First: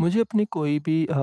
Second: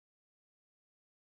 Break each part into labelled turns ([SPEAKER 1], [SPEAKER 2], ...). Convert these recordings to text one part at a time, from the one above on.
[SPEAKER 1] मुझे अपनी कोई भी अ,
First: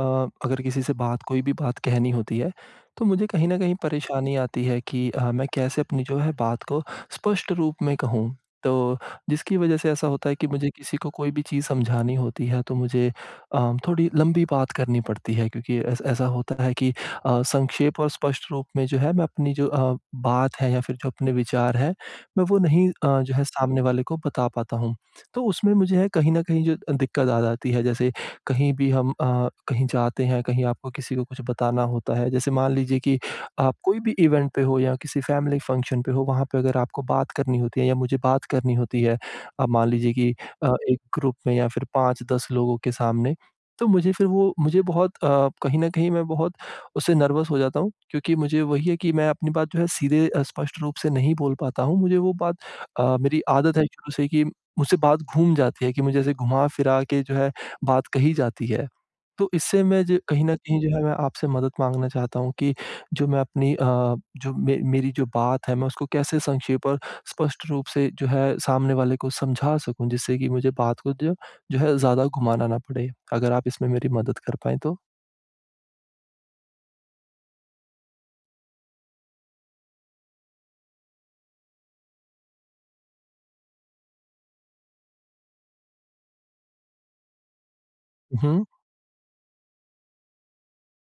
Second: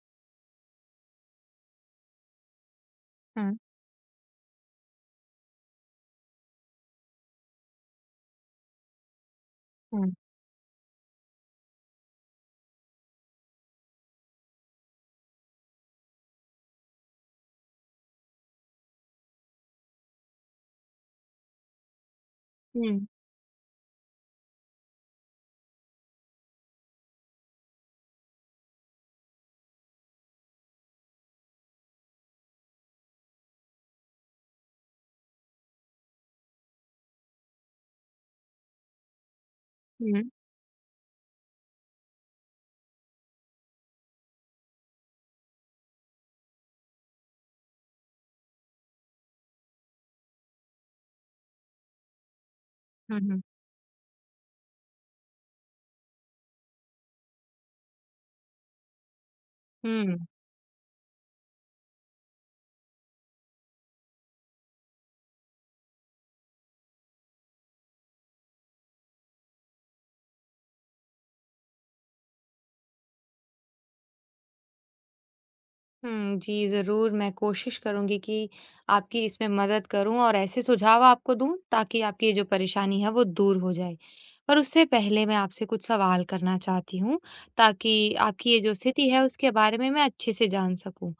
[SPEAKER 1] अगर किसी से बात कोई भी बात कहनी होती है तो मुझे कहीं
[SPEAKER 2] हुँ।
[SPEAKER 1] न कहीं परेशानी आती है कि अ, मैं कैसे अपनी जो है बात को स्पष्ट रूप में कहूँ। तो, जिसकी वज़ह से ऐसा
[SPEAKER 2] हुँ।
[SPEAKER 1] होता है कि मुझे किसी को कोई भी चीज़ समझानी होती है, तो मुझे अ, थोड़ी लम्बी बात करनी पड़ती है, क्योंकि ऐस ऐसा होता है कि अ, संक्षेप और स्पष्ट रूप में जो है मैं अपनी जो अ, बात है या फिर जो अपने विचार हैं मैं वो नहीं
[SPEAKER 2] हुँ।
[SPEAKER 1] अ, जो है सामने वाले को बता पाता हूँ। तो उसमें मुझे कहीं न कहीं जो दिक्कत आ जाती है। जैसे कहीं भी हम अ, कहीं जाते हैं कहीं आपको किसी को कुछ बताना होता है, जैसे मान लीजिए कि आप कोई भी इवेंट पे हो या किसी फ़ेेमिली फ़ंक्शन पे हो वहाँ पे अगर आपको बात करनी होती है या मुझे बात करनी होती है अब मान लीजिए
[SPEAKER 2] हुँ।
[SPEAKER 1] कि अ, एक ग्रुप में या फिर 5-10 लोगों के सामने। तो मुझे फिर वो मुझे बहुत अ, कहीं न कहीं मैं बहुत उससे नर्वस हो जाता हूँ क्योंकि मुझे वही है कि मैं अपनी बात जो है सीधे स्पष्ट रूप से नहीं बोल पाता हूँ, मुझे वो बात अ,
[SPEAKER 2] हुँ, हुँ।
[SPEAKER 1] मेरी आदत है शुरू से कि मुझसे बात घूम जाती है कि मुझे ऐसे घुमा फिरा के जो है बात कही जाती है। तो इससे मैं जो
[SPEAKER 2] हुँ।
[SPEAKER 1] कहीं न कहीं जो है मैं आपसे मदद माँगना चाहता हूँ कि जो मैं अपनी अ, जो मे मेरी जो बात है मैं उसको कैसे संक्षेप और स्पष्ट रूप से जो है, सामने वाले को समझा सकूँ जिससे कि मुझे बात को जो जो है ज़्यादा घुमाना ना पड़े, अगर आप इसमें मेरी मदद कर पाएँ तो
[SPEAKER 2] हुँ, जी। ज़रूर मैं कोशिश करूँगी कि आपकी इसमें मदद करूँ और ऐसे सुझाव आपको दूँ ताकि आपकी ये जो परेशानी है वो दूर हो जाए। पर उससे पहले मैं आपसे कुछ सवाल करना चाहती हूँ ताकि
[SPEAKER 1] उ,
[SPEAKER 2] आपकी ये
[SPEAKER 1] हुँ।
[SPEAKER 2] जो स्थिति है उसके बारे में, मैं अच्छे से जान सकूँ।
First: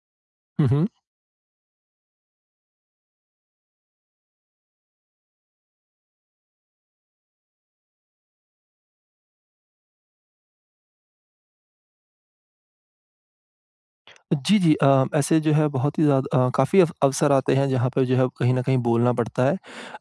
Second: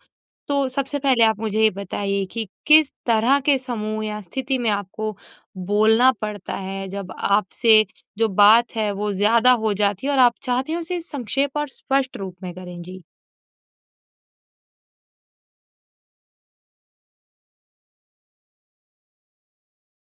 [SPEAKER 2] तो
[SPEAKER 1] हुँ, हुँ।
[SPEAKER 2] सबसे पहले आप मुझे ये बताइए कि, किस तरह के समूह या स्थिति में आपको बोलना पड़ता है जब आपसे जो बात है वो ज़्यादा हो जाती है? और आप चाहते हैं उसे संक्षेप और स्पष्ट रूप में करें? जी।
[SPEAKER 1] जी, जी। अ, ऐसे जो है बहुत ही ज़्या अ, काफ़ी अफ अवसर आते हैं जहाँ पर जो है कहीं न कहीं बोलना पड़ता है।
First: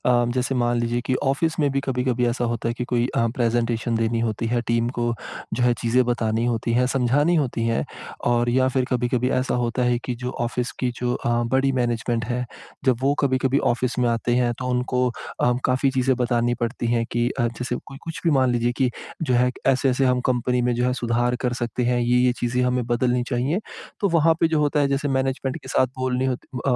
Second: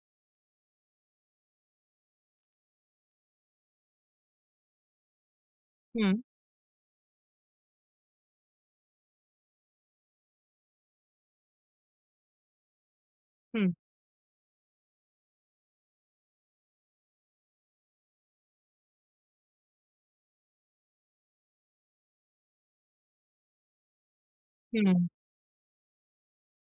[SPEAKER 1] अ, जैसे मान लीजिए कि ऑफ़िस में भी कभी-कभी ऐसा होता है कि कोई अ, प्रेज़ेटेशन देनी होती है, टीम को जो है चीज़ें
[SPEAKER 2] हुँ।
[SPEAKER 1] बतानी होती हैं, समझानी होती हैं और या फिर कभी-कभी ऐसा होता है कि जो ऑफ़िस की जो अ, बड़ी मैनेज़मेंट है, जब वो कभी-कभी
[SPEAKER 2] हुँ।
[SPEAKER 1] ऑफ़िस में आते हैं तो उनको अ, काफ़ी चीज़ें बतानी पड़ती हैं कि अ, जैसे कोई कुछ भी मान लीजिए कि जो है ऐसे-ऐसे हम कंपनी में जो है सुधार कर सकते हैं। ये-ये चीज़ें हमें बदलनी चाहिए। तो वहाँ पे जो होता है
[SPEAKER 2] हुँ।
[SPEAKER 1] जैसे मैनेज़मेंट के साथ बोलनी होत अ,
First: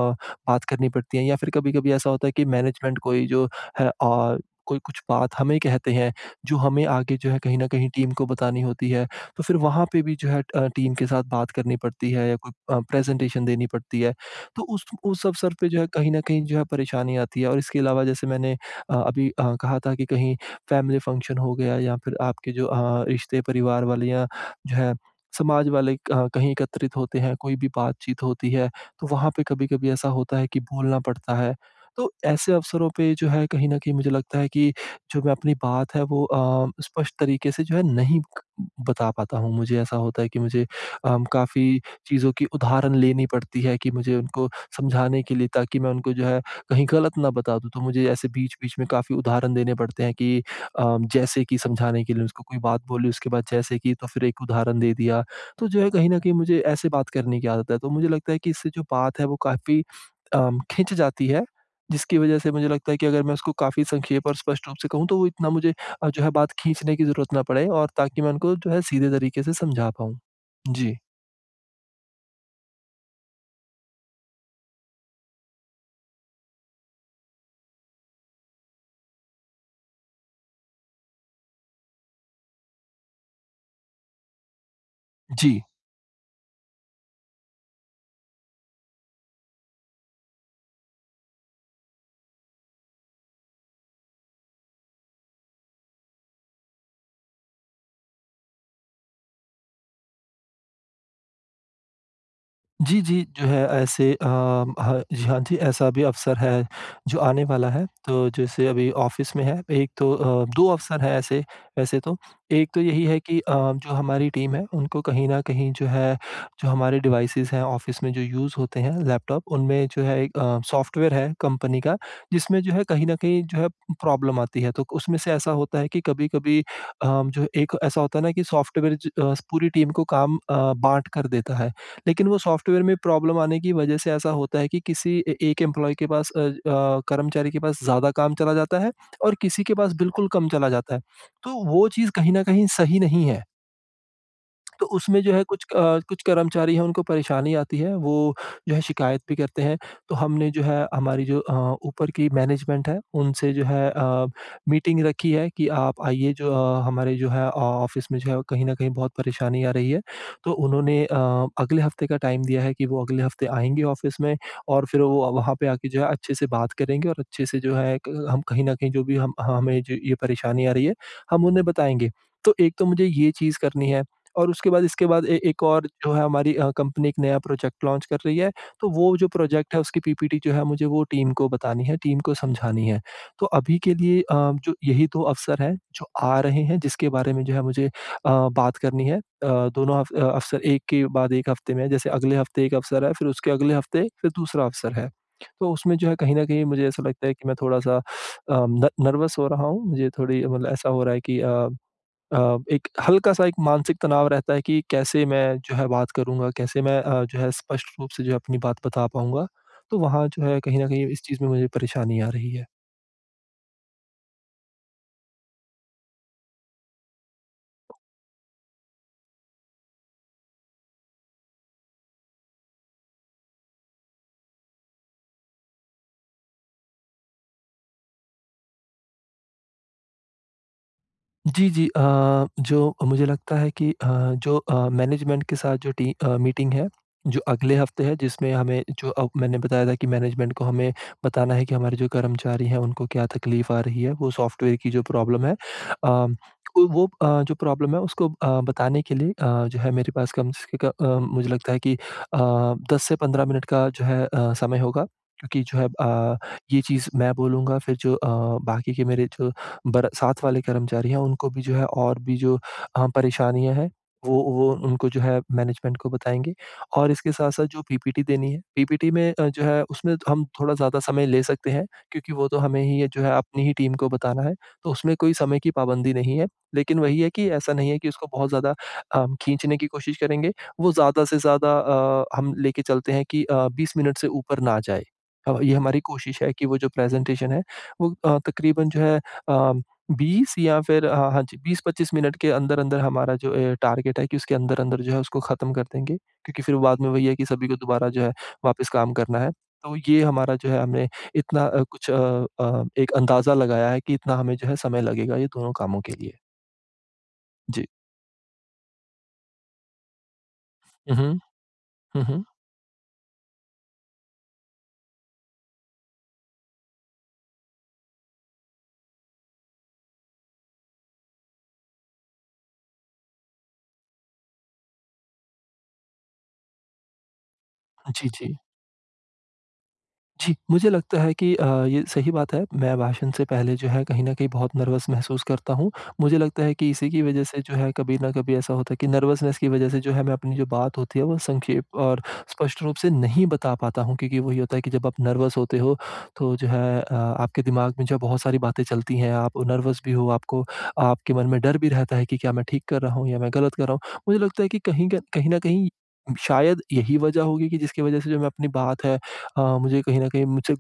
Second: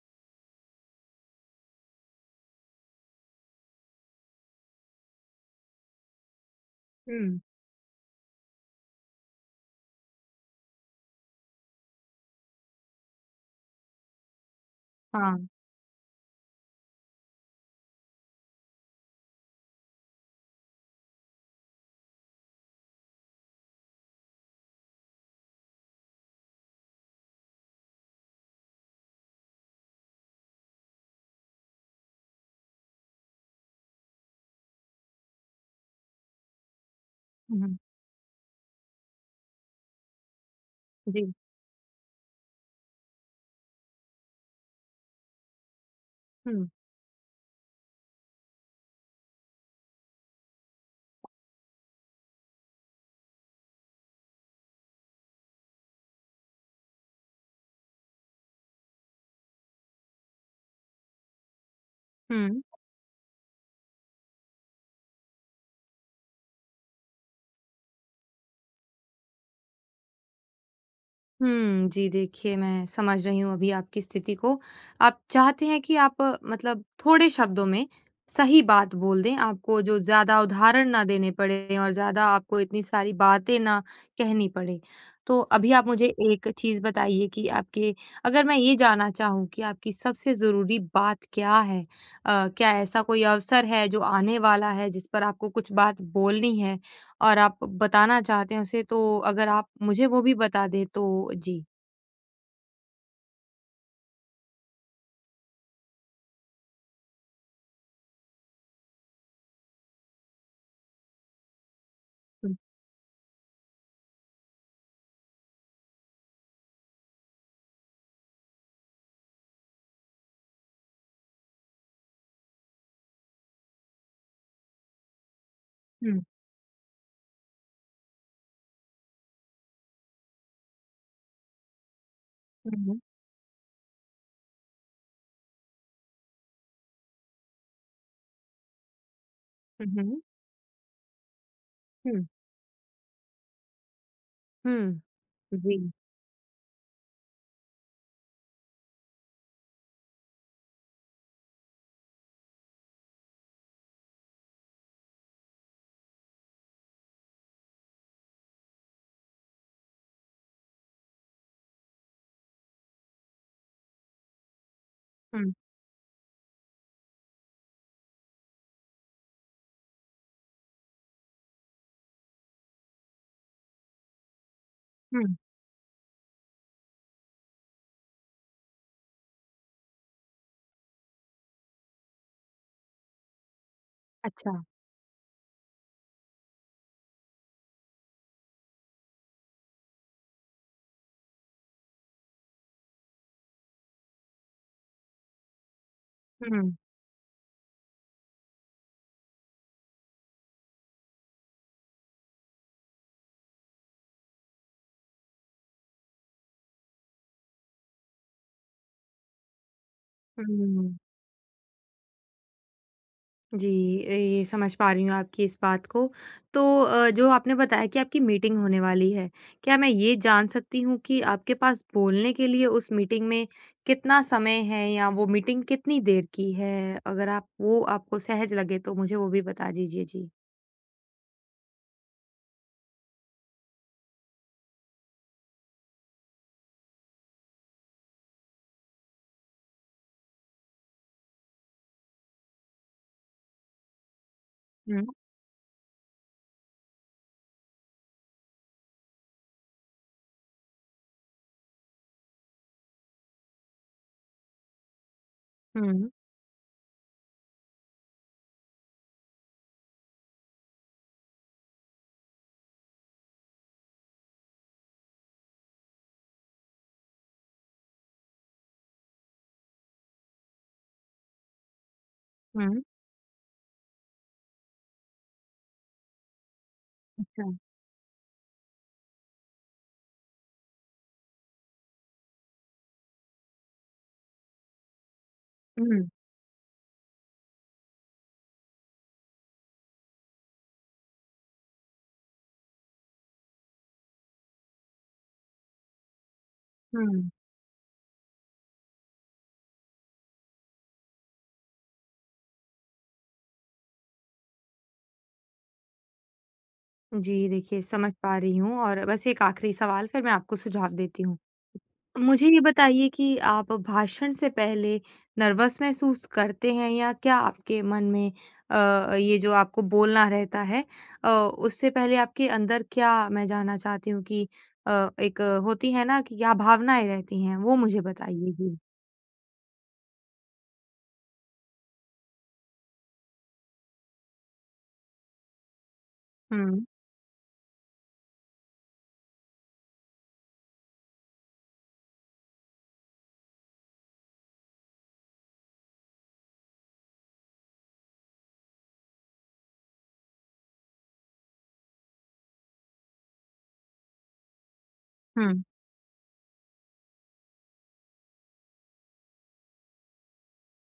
[SPEAKER 1] बात करनी पड़ती है या फिर कभी-कभी ऐसा होता है कि मैनेज़मेंट कोई जो है औ कोई कुछ बात हमें कहते हैं जो हमें आगे जो है
[SPEAKER 2] हुँ।
[SPEAKER 1] कहीं न कहीं टीम को बतानी होती है। तो फिर वहाँ पे भी जो है अ, टीम के साथ बात करनी पड़ती है या कोई अ, प्रेज़ेंटेशन देनी पड़ती है। तो उस उस
[SPEAKER 2] हाँ।
[SPEAKER 1] अवसर पे जो है कहीं न कहीं जो है परेशानी आती है और इसके अलावा जैसे मैंने अ, अभी अ, कहा था कि कहीं फ़ेेमिली फ़ंक्शन हो गया या फिर आपके जो अ, रिश्ते परिवार वाले या जो है समाज वाले क कहीं एकत्रित होते हैं, कोई भी बातचीत होती है तो वहाँ पे कभी-कभी ऐसा होता है कि बोलना पड़ता है। तो ऐसे अवसरों पे जो है कहीं न कहीं मुझे लगता है कि, जो मैं अपनी बात है वो अ, स्पष्ट तरीके से जो
[SPEAKER 2] हुँ।
[SPEAKER 1] है नहीं बता पाता हूँ। मुझे ऐसा होता है कि मुझे अम
[SPEAKER 2] जी।
[SPEAKER 1] काफ़ी चीज़ों की उदाहरण लेनी पड़ती हैं कि मुझे उनको समझाने के लिए ताकि मैं उनको जो है
[SPEAKER 2] हुँ।
[SPEAKER 1] कहीं गलत ना बता दूँ। तो मुझे ऐसे बीच-बीच में काफ़ी उदाहरण देने पड़ते हैं कि अ, जैसे कि समझाने के लिए उसको कोई बात बोली उसके बाद जैसे कि तो फिर एक उदाहरण दे दिया। तो जो है कहीं न कहीं मुझे ऐसे बात करने की आदत है। तो मुझे लगता है कि इससे जो बात है वो काफ़ी अम खिंच जाती है। जिसकी वजह से
[SPEAKER 2] हुँ।
[SPEAKER 1] मुझे लगता है कि अगर मैं उसको काफ़ी संक्षेप और स्पष्ट रूप से कहूँ तो वो इतना मुझे अ, जो है बात खींचने की ज़रूरत ना पड़े और ताकि मैं उनको जो है सीधे तरीके से समझा पाऊँ। जी।
[SPEAKER 2] हुँ, जी देखिए, मैं समझ रही हूँ अभी आपकी स्थिति को। आप चाहते हैं कि आप मतलब थोड़े शब्दों में सही बात बोल दें, आपको जो ज़्यादा उदाहरण ना देने पड़े और ज़्यादा आपको इतनी सारी बातें ना कहनी पड़े। तो
[SPEAKER 1] जी।
[SPEAKER 2] अभी आप मुझे एक चीज़ बताइए कि आपके अगर मैं ये जानना चाहूँ कि आपकी सबसे ज़रूरी बात क्या है? अ, क्या ऐसा कोई अवसर है, जो आने वाला है जिस पर आपको कुछ बात बोलनी है और आप बताना चाहते हैं उसे? तो अगर आप मुझे वो भी बता दें तो जी।
[SPEAKER 1] जी, जी, जो है ऐसे अ ह जी, हाँ जी, ऐसा भी अवसर है, जो आने वाला है। तो जैसे अभी ऑफ़िस में है एक तो अ, 2 अवसर हैं ऐसे वैसे तो।
[SPEAKER 2] हुँ।
[SPEAKER 1] एक तो यही है कि अ, जो हमारी टीम है, उनको कहीं न कहीं जो है जो हमारे डिवाइसेस हैं ऑफ़िस में जो यूज़ होते हैं लैपटॉप, उनमें जो है एक अ, सॉफ्टवेयर है कंपनी का, जिसमें जो है कहीं न कहीं जो है प्रॉब्लम आती है। तो क उसमें से ऐसा होता है कि
[SPEAKER 2] हुँ।
[SPEAKER 1] कभी-कभी अ, जो एक ऐसा होता है ना कि सॉफ्टवेयर ज अ, पूरी टीम को काम अ, बाँट कर देता है। लेकिन वो सॉफ्टवेयर में
[SPEAKER 2] हुँ।
[SPEAKER 1] प्रॉब्लम आने की वजह से ऐसा होता है कि किसी ए एक एम्प्लॉयी के पास अ अ, कर्मचारी के पास ज़्यादा काम चला जाता है, और किसी के
[SPEAKER 2] हुँ,
[SPEAKER 1] पास
[SPEAKER 2] हुँ।
[SPEAKER 1] बिल्कुल कम चला जाता है। तो वो चीज़
[SPEAKER 2] हुँ।
[SPEAKER 1] कहीं न कहीं सही नहीं है। तो
[SPEAKER 2] हुँ।
[SPEAKER 1] उसमें जो है कुछ अ,
[SPEAKER 2] जी।
[SPEAKER 1] कुछ कर्मचारी हैं उनको परेशानी आती है वो जो है शिकायत भी करते हैं। तो हमने जो है हमारी जो अ, ऊपर की मैनेजमेंट है उनसे जो है अ, मीटिंग रखी है कि आप आइए जो अ, हमारे जो है ऑफ़िस में जो है कहीं न कहीं बहुत परेशानी आ रही है। तो उन्होंने अ, अगले हफ्ते का टाइम दिया है कि वो अगले हफ्ते आएँगे ऑफ़िस में और फ़िर वो
[SPEAKER 2] हुँ।
[SPEAKER 1] वहाँ पे आके जो है अच्छे से बात करेंगे और अच्छे से जो है क हम कहीं न कहीं जो भी हम हमें जो ये परेशानी आ रही है, हम उन्हें बताएँगे। तो एक तो मुझे ये ये चीज़ करनी है और उसके बाद इसके बाद
[SPEAKER 2] हुँ।
[SPEAKER 1] ए एक और जो है अ, हमारी कंपनी एक नया प्रोजेक्ट लॉन्च कर रही है। तो वो जो प्रोजेक्ट है उसकी पीपीटी जो है मुझे वो टीम को बतानी है, टीम को समझानी है। तो अभी के लिए अ,
[SPEAKER 2] अच्छा।
[SPEAKER 1] जो यही 2 अवसर हैं जो आ रहे हैं जिसके बारे में जो है मुझे अ, बात करनी है। अ, दोनों अव अवसर एक के बाद एक हफ्ते में है, जैसे अगले हफ्ते एक अवसर है फ़िर उसके अगले हफ्ते फ़िर दूसरा अवसर है। तो उसमें जो है कहीं न कहीं
[SPEAKER 2] हुँ।
[SPEAKER 1] मुझे ऐसा लगता है कि मैं थोड़ा-सा अ, न नर्वस हो रहा हूँ मुझे थोड़ी मतलब ऐसा हो रहा है कि अ अ, एक हल्का-सा एक मानसिक तनाव रहता है कि कैसे मैं जो है बात करूँगा, कैसे मैं अ, जो है स्पष्ट रूप से जो है अपनी बात बता पाऊँगा। तो वहाँ जो है कहीं न
[SPEAKER 2] हुँ।
[SPEAKER 1] कहीं इस चीज़ में मुझे परेशानी आ रही है।
[SPEAKER 2] जी, ए समझ पा रही हूँ आपकी इस बात को तो अ, जो आपने बताया कि आपकी मीटिंग होने वाली है। क्या मैं ये जान सकती हूँ कि आपके पास बोलने के लिए उस मीटिंग में कितना समय है? या वो मीटिंग कितनी देर की है? अगर आप वो आपको सहज लगे तो मुझे वो भी बता दीजिए? जी।
[SPEAKER 1] जी, जी अ, जो मुझे लगता है कि अ, जो अ, मैनेजमेंट के साथ जो टी अ, मीटिंग है, जो अगले हफ्ते है जिसमें हमें जो अ, मैंने बताया था कि मैनेजमेंट को हमें बताना है कि हमारे जो कर्मचारी है उनको क्या तकलीफ़ आ रही है, वो सॉफ्टवेयर की जो
[SPEAKER 2] हुँ।
[SPEAKER 1] प्रॉब्लम है। अ, वो अ, जो प्रॉब्लम है उसको अ, बताने के लिए अ, जो है मेरे पास कम से क अ म मुझे लगता है कि अ, 10 से 15 मिनट का जो है अ, समय होगा। क्योंकि जो है
[SPEAKER 2] हुँ।
[SPEAKER 1] अ, ये चीज़ मैं बोलूँगा फिर जो अ, बाकी के मेरे जो बर साथ वाले कर्मचारी हैं उनको भी जो है और भी जो अ, परेशानियाँ हैं वो वो उनको जो है मैनेजमेंट को बताएँगे। और इसके साथ-साथ जो पीपीटी देनी है, पीपीटी में अ, जो है उसमें हम थोड़ा ज़्यादा समय ले सकते हैं क्योंकि वो तो हमें
[SPEAKER 2] हुँ।
[SPEAKER 1] ही ये जो है अपनी ही टीम को बताना है, तो उसमें कोई समय की पाबंदी नहीं है। लेकिन वही है कि
[SPEAKER 2] अच्छा।
[SPEAKER 1] ऐसा नहीं है कि उसको बहुत ज़्यादा अ, खींचने की कोशिश करेंगे। वो ज़्यादा से ज़्यादा अ, हम लेके चलते हैं कि अ, 20 मिनट से ऊपर ना जाए अ, ये हमारी
[SPEAKER 2] हुँ।
[SPEAKER 1] कोशिश है कि वो जो प्रेजेंटेशन है वो अ, तकरीबन जो है अ, 20 या फिर अ, हाँ जी 20-25 मिनट के अंदर-अंदर हमारा जो अ, टारगेट है कि उसके अंदर-अंदर जो है उसको खत्म कर देंगे। क्योंकि फिर बाद में वही
[SPEAKER 2] हुँ।
[SPEAKER 1] है, कि सभी को दोबारा जो है वापस काम करना है। तो ये हमारा जो है हमने इतना अ, कुछ अ अ एक अंदाजा लगाया है कि इतना हमें जो है समय लगेगा, ये दोनों कामों के लिए।
[SPEAKER 2] जी, देखिए,
[SPEAKER 1] जी।
[SPEAKER 2] समझ पा रही हूँ और बस एक आखिरी सवाल, फिर मैं आपको सुझाव
[SPEAKER 1] हुँ,
[SPEAKER 2] देती हूँ।
[SPEAKER 1] हुँ। हुँ, हुँ।
[SPEAKER 2] मुझे ये बताइए कि आप भाषण से पहले नर्वस महसूस करते हैं या क्या आपके मन में अ अ, ये जो आपको बोलना रहता है अ, उससे पहले आपके अंदर, क्या मैं जानना चाहती हूँ कि अ, एक होती है ना, कि क्या भावनाएँ रहती हैं? वो मुझे
[SPEAKER 1] जी,
[SPEAKER 2] बताइए।
[SPEAKER 1] जी।
[SPEAKER 2] जी।
[SPEAKER 1] जी। मुझे लगता है कि अ, ये सही बात है, मैं भाषण से पहले जो है, कहीं न कहीं बहुत नर्वस महसूस करता हूँ। मुझे लगता है
[SPEAKER 2] हुँ।
[SPEAKER 1] कि इसी की वज़ह से जो है, कभी न कभी ऐसा होता है कि नर्वसनेस की वज़ह से जो है, मैं अपनी जो बात होती है, वो संक्षेप और स्पष्ट रूप से नहीं बता पाता हूँ, क्योंकि वही होता है कि जब आप नर्वस होते हो, तो जो है अ, आपके दिमाग में जो है, बहुत सारी बातें चलती हैं। आप नर्वस भी हो, आपको आपके मन में डर भी रहता है कि क्या मैं ठीक कर रहा हूँ या मैं गलत कर रहा हूँ? मुझे लगता है कि कहीं क कहीं न
[SPEAKER 2] हुँ।
[SPEAKER 1] कहीं, शायद यही वज़ह होगी कि जिसकी वज़ह से जो मैं अपनी बात है अ, मुझे कहीं न कहीं मुझसे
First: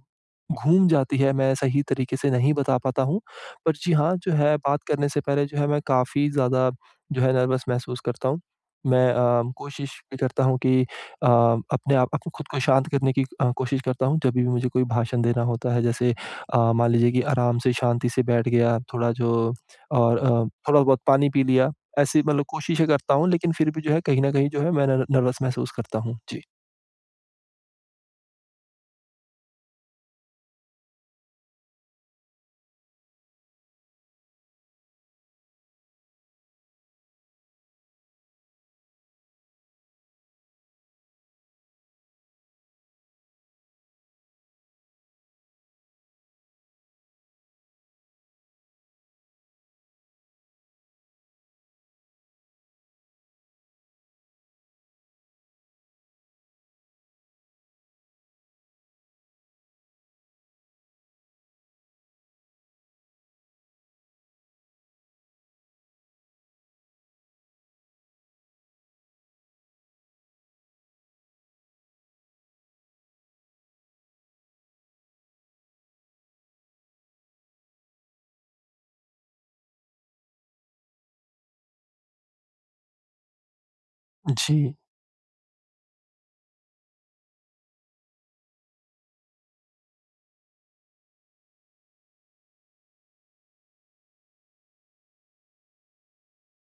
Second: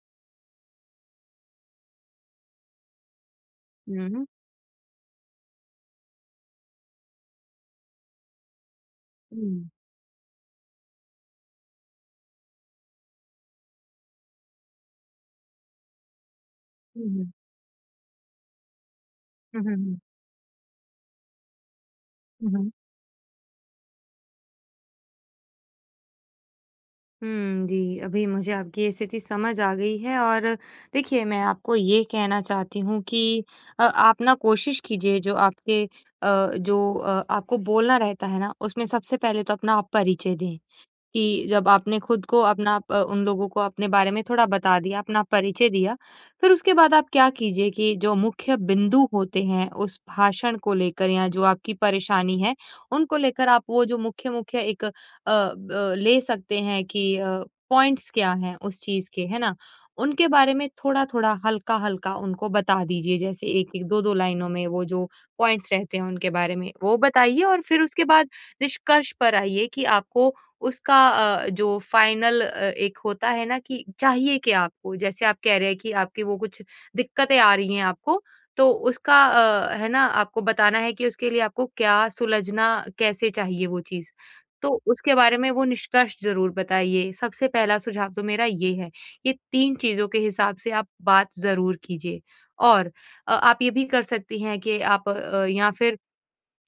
[SPEAKER 1] घूम जाती है, मैं सही तरीके से नहीं बता पाता हूँ। पर जी हाँ,
[SPEAKER 2] हुँ।
[SPEAKER 1] जो है, बात करने से पहले जो है, मैं काफ़ी ज़्यादा जो है, नर्वस महसूस करता हूँ। मैं अ,
[SPEAKER 2] हुँ।
[SPEAKER 1] कोशिश भी करता हूँ कि अ, अपने आप अप खुद को शांत करने की अ, कोशिश करता हूँ, जभी भी मुझे कोई भाषण देना होता है। जैसे अ, मान
[SPEAKER 2] हुँ,
[SPEAKER 1] लीजिए कि
[SPEAKER 2] हुँ।
[SPEAKER 1] आराम से, शांति से बैठ गया, थोड़ा जो
[SPEAKER 2] हुँ, हुँ, हुँ।
[SPEAKER 1] और अ, थोड़ा-बहुत पानी पी लिया, ऐसी मतलब
[SPEAKER 2] हुँ, हुँ।
[SPEAKER 1] कोशिशें करता हूँ, लेकिन फिर भी जो है, कहीं न कहीं जो है, मैं नर नर्वस महसूस करता हूँ। जी।
[SPEAKER 2] हुँ, जी। अभी मुझे आपकी स्थिति समझ आ गई है। और देखिए मैं आपको ये कहना चाहती हूँ कि अ, आप न कोशिश कीजिए जो आपके अ, जो अ, आपको बोलना रहता है न उसमें सबसे पहले तो अपना आप परिचय दें। कि जब आपने ख़ुद को अपना अ, उन लोगों को अपने बारे में थोड़ा बता दिया, अपना परिचय दिया फिर उसके बाद आप क्या कीजिए कि जो मुख्य बिंदु होते हैं उस भाषण को लेकर या जो आपकी परेशानी है उनको लेकर आप वो जो मुख्य-मुख्य एक अ, ब एक ले सकते हैं कि अ, पॉइंट्स क्या हैं उस चीज के? है ना? उनके बारे में थोड़ा-थोड़ा, हल्का-हल्का उनको बता दीजिए। जैसे 1-1, 2-2 लाइनों में वो जो पॉइंट्स रहते हैं उनके बारे में वो बताइए और फिर उसके बाद निष्कर्ष पर आइए कि आपको उसका अ, जो फ़ाइनल अ, एक होता है ना, कि चाहिए क्या आपको। जैसे आप कह रहे हैं कि आपकी वो कुछ दिक्कतें आ रही हैं आपको तो उसका अ, है ना, आपको बताना है कि उसके लिए आपको क्या सुलझना कैसे चाहिए वो चीज़? तो
[SPEAKER 1] जी।
[SPEAKER 2] उसके बारे में वो निष्कर्ष ज़रूर बताइए, सबसे पहला सुझाव तो मेरा ये है। ये 3 चीज़ों के हिसाब से आप बात ज़रूर कीजिए। और अ, आप ये भी कर सकती हैं कि आप अ, या फिर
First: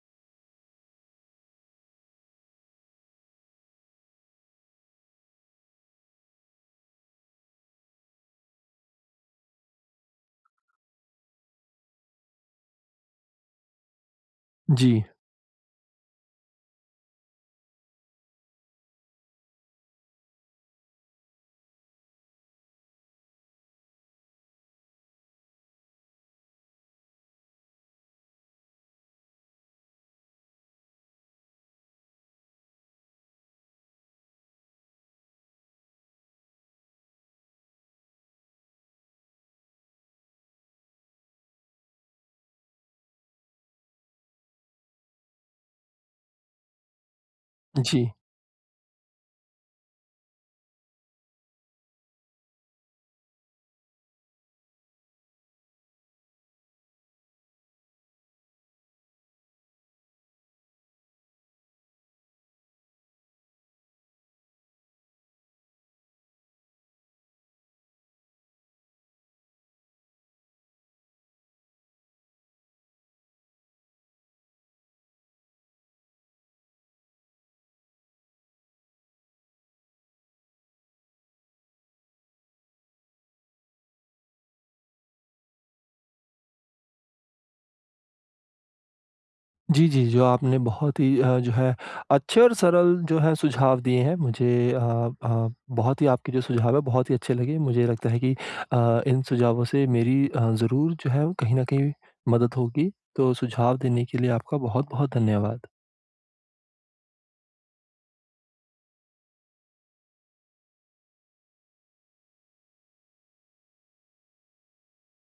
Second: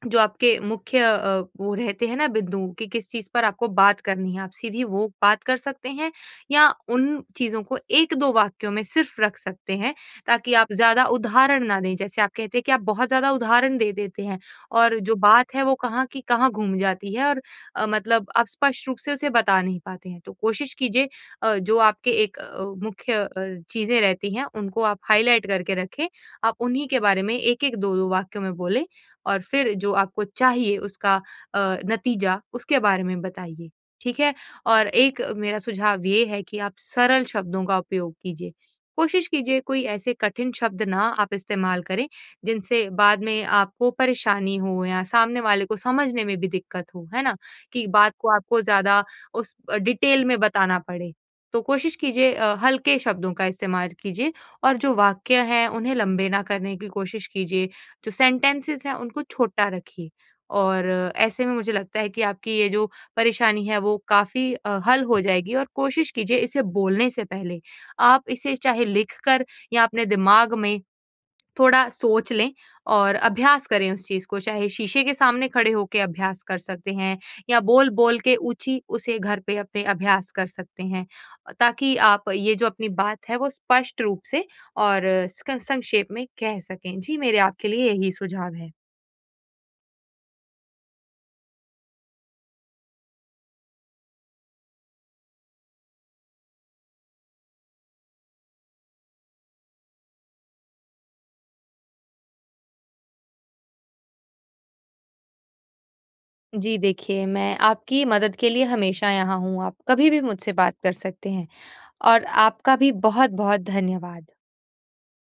[SPEAKER 2] जो आपके मुख्य अ, वो रहते हैं ना, बिंदु कि किस चीज़ पर आपको बात करनी है आप सीधी वो बात कर सकते हैं या उन चीज़ों को 1-2 वाक्यों में सिर्फ़ रख सकते हैं ताकि आप ज़्यादा उदाहरण ना दें। जैसे आप कहते हैं कि आप बहुत ज़्यादा उदाहरण दे देते हैं और
[SPEAKER 1] जी।
[SPEAKER 2] जो बात है वो कहाँ की कहाँ घूम जाती है और अ, मतलब अ, स्पष्ट रूप से उसे बता नहीं पाते हैं। तो कोशिश कीजिए अ, जो आपके एक अ, मुख्य अ, चीजें रहती हैं उनको आप हाइलाइट करके रखें। आप उन्हीं के बारे में 1-1, 2-2 वाक्यों में बोलें और फिर जो आपको चाहिए उसका अ, नतीजा उसके बारे में बताइए। ठीक है? और एक मेरा सुझाव ये है कि आप सरल शब्दों का उपयोग कीजिए। कोशिश कीजिए कोई ऐसे कठिन शब्द ना आप इस्तेमाल करें जिनसे बाद में आपको परेशानी हो या सामने वाले को समझने में भी दिक्कत हो, है ना? कि
[SPEAKER 1] जी।
[SPEAKER 2] बात को आपको ज़्यादा उस डिटेल में बताना पड़े। तो कोशिश कीजिए अ, हल्के शब्दों का इस्तेमाल कीजिए। और जो वाक्य है उन्हें लंबे ना करने की कोशिश कीजिए। जो सेंटेंसेस हैं उनको छोटा रखिए। और ऐसे में मुझे लगता है कि आपकी ये जो परेशानी है वो काफ़ी अ, हल हो जाएगी। और कोशिश कीजिए इसे बोलने से पहले आप इसे चाहे लिखकर या अपने दिमाग में थोड़ा सोच लें और अभ्यास करें उस चीज़ को चाहे शीशे के सामने खड़े होके अभ्यास कर सकते हैं या बोल-बोल के ऊँची उसे घर पर अपने अभ्यास कर सकते हैं। अ, ताकि आप ये जो अपनी बात है वो स्पष्ट रूप से और सक स संक्षेप में कह सकें। जी मेरे आपके लिए यही सुझाव हैं।
[SPEAKER 1] जी, जी। जो आपने बहुत ही अ, जो है अच्छे और सरल जो हैं सुझाव दिए हैं मुझे। अ, आप बहुत ही आपके जो सुझाव हैं बहुत ही अच्छे लगे। मुझे लगता है कि अ, इन सुझावों से मेरी अ, ज़रूर जो है वो कहीं न कहीं मदद होगी। तो सुझाव देने के लिए आपका बहुत-बहुत धन्यवाद।
[SPEAKER 2] जी, देखिए मैं आपकी मदद के लिए हमेशा यहाँ हूँ। आप कभी भी मुझसे बात कर सकते हैं। और आपका भी बहुत-बहुत धन्यवाद।